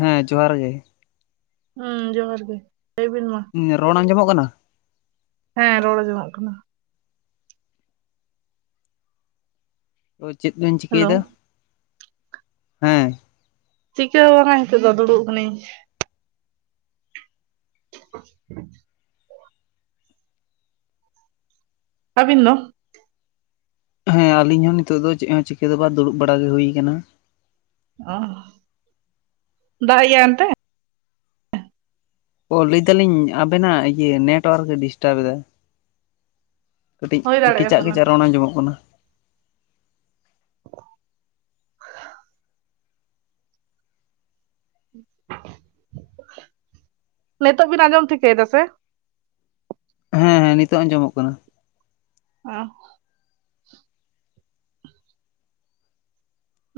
ᱦᱮᱸ ᱡᱚᱦᱟᱨ ᱜᱮ᱾ ᱦᱩᱸ ᱡᱚᱦᱟᱨ ᱜᱮ ᱞᱟᱹᱭ ᱵᱤᱱ ᱢᱟ? ᱨᱚᱲ ᱟᱸᱡᱚᱢᱚᱜ ᱠᱟᱱᱟ? ᱦᱮᱸ ᱨᱚᱲ ᱟᱸᱡᱚᱢᱚᱜ ᱠᱟᱱᱟ᱾ ᱛᱚ ᱪᱮᱫ ᱵᱮᱱ ᱦᱮᱞᱳ ᱪᱤᱠᱟᱹᱭᱮᱫᱟ [inaudible] ᱦᱮᱸ ᱪᱤᱠᱟᱹ ᱦᱚ ᱵᱟᱝᱟ ᱦᱤᱛᱚᱜ ᱫᱚ ᱫᱩᱲᱩᱵ ᱠᱟᱹᱱᱟᱹᱧ᱾ [unintelligible] ᱟᱹᱵᱤᱱ ᱫᱚ? ᱦᱮᱸ ᱟᱞᱤᱧ ᱦᱚᱸ ᱱᱤᱛᱚᱜ ᱫᱚ ᱪᱮᱫ ᱦᱚᱸ ᱪᱤᱠᱟᱹ ᱫᱚ ᱵᱟ ᱫᱩᱲᱩᱵ ᱵᱟᱲᱟ ᱜᱮ ᱦᱩᱭ ᱠᱟᱱᱟ᱾ ᱚᱦ [inaudible] ᱫᱟᱜ ᱮᱫ ᱜᱮᱭᱟᱭ ᱚᱱᱛᱮ? ᱚ ᱞᱟᱹᱭᱫᱟᱞᱤᱧ ᱟᱵᱮᱱᱟᱜ ᱤᱭᱟᱹ ᱱᱮᱴᱚᱣᱟᱨᱠ ᱮ ᱰᱤᱥᱴᱟᱵᱽ ᱮᱫᱟ᱾ ᱠᱟᱹᱴᱤᱡ ᱦᱩᱭ ᱫᱟᱲᱮᱭᱟᱜᱼᱟ ᱠᱮᱪᱟᱜ ᱯᱟᱞᱮᱱ ᱠᱮᱪᱟᱜ ᱨᱚᱲ ᱟᱸᱡᱚᱢᱚᱜ ᱠᱟᱱᱟ [unintelligible] ᱱᱤᱛᱳᱜ ᱵᱤᱱ ᱟᱸᱡᱚᱢ ᱴᱷᱤᱠᱟᱹᱭ ᱫᱟ ᱥᱮ ᱦᱮᱸ ᱦᱮᱸ ᱱᱤᱛᱚᱜ ᱟᱸᱡᱚᱢᱚᱜ ᱠᱟᱱᱟ᱾ ᱚ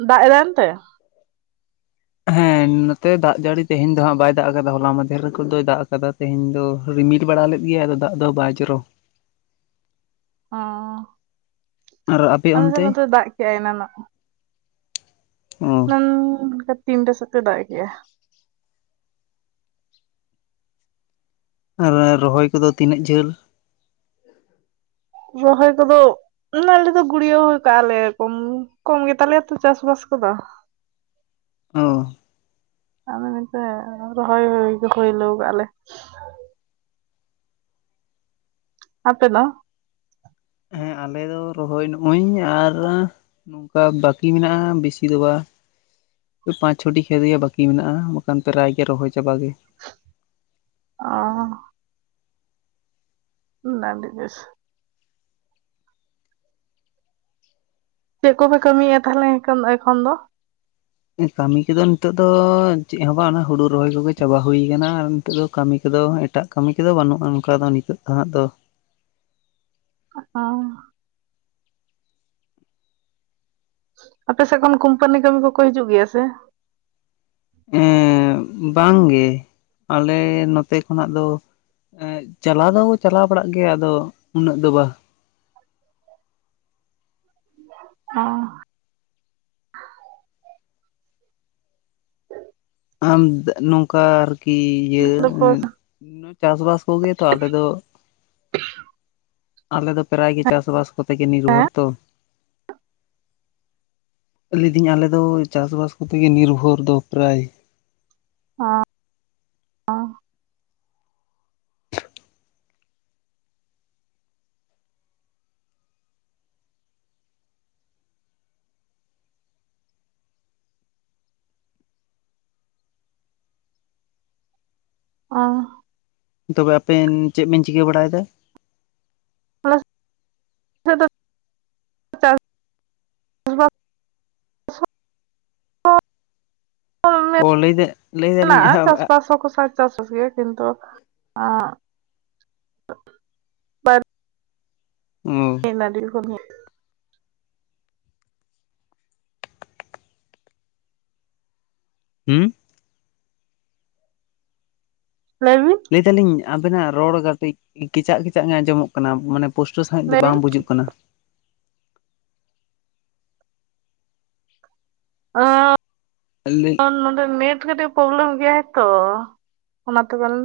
ᱫᱟᱜ ᱮᱫᱟᱭ ᱚᱱᱛᱮ? ᱦᱮᱸ ᱱᱚᱛᱮ ᱫᱟᱜ ᱡᱟᱹᱲᱤ ᱛᱮᱦᱮᱧ ᱛᱮᱦᱮᱧ ᱫᱚ ᱦᱟᱸᱜ ᱵᱟᱭ ᱫᱟᱜ ᱟᱠᱟᱫᱟ ᱦᱚᱞᱟ ᱢᱟᱫᱷᱮᱨ ᱨᱮᱠᱚ ᱫᱚᱭ ᱫᱟᱜ ᱟᱠᱟᱫᱟ ᱛᱮᱦᱮᱧ ᱫᱚ ᱨᱤᱢᱤᱴ ᱵᱟᱲᱟ ᱞᱮᱫ ᱜᱮᱟᱭ ᱟᱫᱚ ᱫᱟᱜ ᱫᱚ ᱵᱟᱭ ᱡᱚᱨᱚ ᱚ ᱟᱨ ᱟᱯᱮ ᱟᱞᱮ ᱥᱮᱫ ᱚᱱᱛᱮ? ᱱᱚᱛᱮ ᱫᱟᱜ ᱠᱮᱜᱟᱭ ᱮᱱᱟᱱᱚᱜ ᱦᱩᱸ ᱚᱱᱠᱟ ᱛᱤᱱᱴᱟ ᱥᱮᱫ ᱛᱮ ᱫᱟᱜ ᱠᱮᱜ-ᱟ᱾ ᱟᱨ ᱨᱚᱦᱚᱭ ᱠᱚᱫᱚ ᱛᱤᱱᱟᱹᱜ ᱡᱷᱟᱹᱞ? ᱨᱚᱦᱚᱭ ᱠᱚᱫᱚ ᱢᱟᱱᱮ ᱟᱞᱮ ᱫᱚ ᱜᱩᱲᱭᱟᱹᱣ ᱠᱟᱜᱼᱟ ᱞᱮ ᱠᱚᱢ ᱠᱚᱢ ᱜᱮᱛᱟᱞᱮᱭᱟ ᱛᱚ ᱪᱟᱥᱵᱟᱥ ᱠᱚᱫᱚ᱾ ᱚ᱾ [unintelligible] ᱨᱚᱦᱚᱭ ᱦᱩᱭ ᱦᱳᱭᱞᱩ ᱠᱟᱜ-ᱟᱞᱮ᱾ ᱟᱯᱮ ᱫᱚ? ᱦᱮᱸ ᱟᱞᱮ ᱫᱚ ᱨᱚᱦᱚᱭᱱ ᱦᱩᱸᱭᱱ ᱟᱨ- ᱱᱚᱝᱠᱟ ᱵᱟᱠᱤ ᱢᱮᱱᱟᱜᱼᱟ ᱵᱤᱥᱤ ᱫᱚ ᱵᱟ ᱯᱟᱸᱪ ᱪᱷᱚᱴᱤ ᱠᱷᱮᱛ ᱜᱮ ᱵᱠᱤ ᱢᱮᱱᱟᱜᱼᱟ ᱵᱟᱠᱷᱟᱱ ᱯᱨᱟᱭ ᱜᱮ ᱨᱚᱦᱚᱭ ᱪᱟᱵᱟ ᱜᱮ᱾ ᱚᱸᱻ ᱱᱮᱱᱰᱤᱜᱮᱥ ᱪᱮᱫ ᱠᱚᱯᱮ ᱠᱟᱹᱢᱤᱭᱟ ᱛᱟᱦᱚᱞᱮ ᱮᱠᱷᱚᱱ ᱮᱠᱷᱚᱱ ᱫᱚ? ᱠᱟᱹᱢᱤ ᱠᱚᱫᱚ ᱱᱤᱛᱚᱜ ᱫᱚ ᱪᱮᱫ ᱦᱚᱸ ᱵᱟᱝ ᱦᱩᱲᱩ ᱨᱚᱦᱚᱭ ᱠᱚᱜᱮ ᱪᱟᱵᱟ ᱦᱩᱭᱩ ᱠᱟᱱᱟ ᱟᱨ ᱱᱤᱛᱚᱜ ᱫᱚ ᱠᱟᱹᱢᱤ ᱠᱚᱫᱚ ᱮᱴᱟᱜ ᱠᱟᱹᱢᱤ ᱠᱚᱫᱚ ᱵᱟᱹᱱᱩᱜᱼᱟ ᱚᱱᱠᱟ ᱫᱚ ᱱᱤᱛᱚᱜ ᱫᱚ ᱦᱟᱸᱜ ᱫᱚ᱾ ᱚᱸᱻ ᱟᱯᱮ ᱥᱮᱜ ᱠᱷᱚᱱ ᱠᱩᱢᱯᱟᱱᱤ ᱠᱟᱹᱢᱤ ᱠᱚᱠᱚ ᱦᱤᱡᱩᱜ ᱜᱮᱭᱟ ᱥᱮ? ᱮᱸᱻ ᱵᱟᱝ ᱜᱮ ᱟᱞᱮ ᱱᱚᱛᱮ ᱠᱷᱚᱱᱟᱜ ᱫᱚ ᱮᱸᱜ ᱪᱟᱞᱟᱣ ᱫᱚᱠᱚ ᱪᱟᱞᱟᱣ ᱵᱟᱲᱟᱜ ᱜᱮᱭᱟ ᱟᱫᱚ ᱩᱱᱟᱹᱜ ᱫᱚ ᱵᱟ᱾ ᱦᱩᱸ ᱟᱢ ᱱᱚᱝᱠᱟ ᱟᱨᱠᱤ ᱤᱭᱟᱹ ᱪᱟᱥᱵᱟᱥ ᱠᱚᱜᱮ ᱛᱚ ᱟᱞᱮ ᱫᱚ ᱟᱞᱮ ᱫᱚ ᱯᱨᱟᱭ ᱜᱮ ᱪᱟᱥᱼᱵᱟᱥ ᱠᱚᱛᱮ ᱜᱮ ᱦᱮᱸ ᱱᱤᱨᱵᱷᱚᱨ ᱛᱚ ᱞᱮᱫᱤᱧ ᱟᱞᱮᱫᱚ ᱪᱟᱥᱵᱟᱥ ᱠᱚᱛᱮᱜᱮ ᱱᱤᱨᱵᱷᱚᱨ ᱫᱚ ᱯᱨᱟᱭ [inaudible] ᱚᱸᱻ ᱛᱚᱵᱮ ᱟᱯᱮᱱ ᱪᱮᱜ ᱵᱮᱱ ᱪᱤᱠᱟᱹ ᱵᱟᱲᱟᱭᱮᱫᱟ? [inaudible] [inaudible] ᱚ ᱞᱟᱹᱭᱫᱟ ᱞᱟᱹᱭ [inaudible] ᱫᱟᱞᱤᱧ ᱢᱮᱱᱟᱜᱼᱟ ᱪᱟᱥᱵᱟᱥ ᱦᱚᱸᱠᱚ ᱥᱟ ᱪᱟᱥ ᱦᱚᱪᱚᱭᱟ ᱠᱤᱱᱛᱩ ᱦᱩᱸ [unintelligible] ᱦᱩᱸ ᱞᱟᱹᱭ ᱵᱤᱱ? ᱞᱟᱹᱭᱫᱟᱞᱤᱧ ᱟᱵᱮᱱᱟᱜ ᱨᱚᱲ ᱜᱟᱛᱮᱜ ᱠᱮᱪᱟᱜ ᱠᱮᱪᱟᱜ ᱜᱮ ᱟᱸᱡᱚᱢᱚᱜ ᱠᱟᱱᱟ ᱠᱟᱱᱟ ᱢᱟᱱᱮ ᱯᱩᱥᱴᱟᱹᱣ ᱥᱟᱸᱦᱤᱡ ᱫᱚ ᱞᱟᱹᱭ ᱵᱤᱱ ᱵᱟᱝ ᱵᱩᱡᱩᱜ ᱠᱟᱱᱟ [unintelligible] ᱟᱞᱤᱧ ᱞᱤᱧ ᱱᱚᱸᱰᱮ ᱱᱮᱴ ᱠᱟᱹᱴᱤᱡ ᱯᱨᱚᱵᱞᱮᱢ ᱜᱮᱭᱟᱭ ᱛᱚ ᱚᱱᱟᱛᱮ ᱯᱟᱞᱮᱱ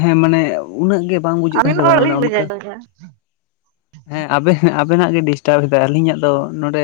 ᱦᱮᱸ ᱢᱟᱱᱮ ᱩᱱᱟᱹᱜ ᱜᱮ ᱵᱟᱝ ᱵᱩᱡᱩᱜ ᱠᱟᱱ ᱟᱹᱵᱤᱱ ᱨᱚᱲ ᱛᱟᱵᱮᱱᱟ ᱟᱹᱞᱤᱧ ᱵᱟᱹᱞᱤᱧ ᱚᱱᱠᱟ ᱟᱸᱡᱚᱢᱮᱫᱼᱟ ᱦᱮᱸ ᱟᱵᱮᱱ ᱟᱵᱮᱱᱟᱜ ᱜᱮ ᱰᱤᱥᱴᱟᱵᱽ ᱫᱟᱭ ᱟᱞᱤᱧᱟᱜ ᱫᱚ ᱱᱚᱰᱮ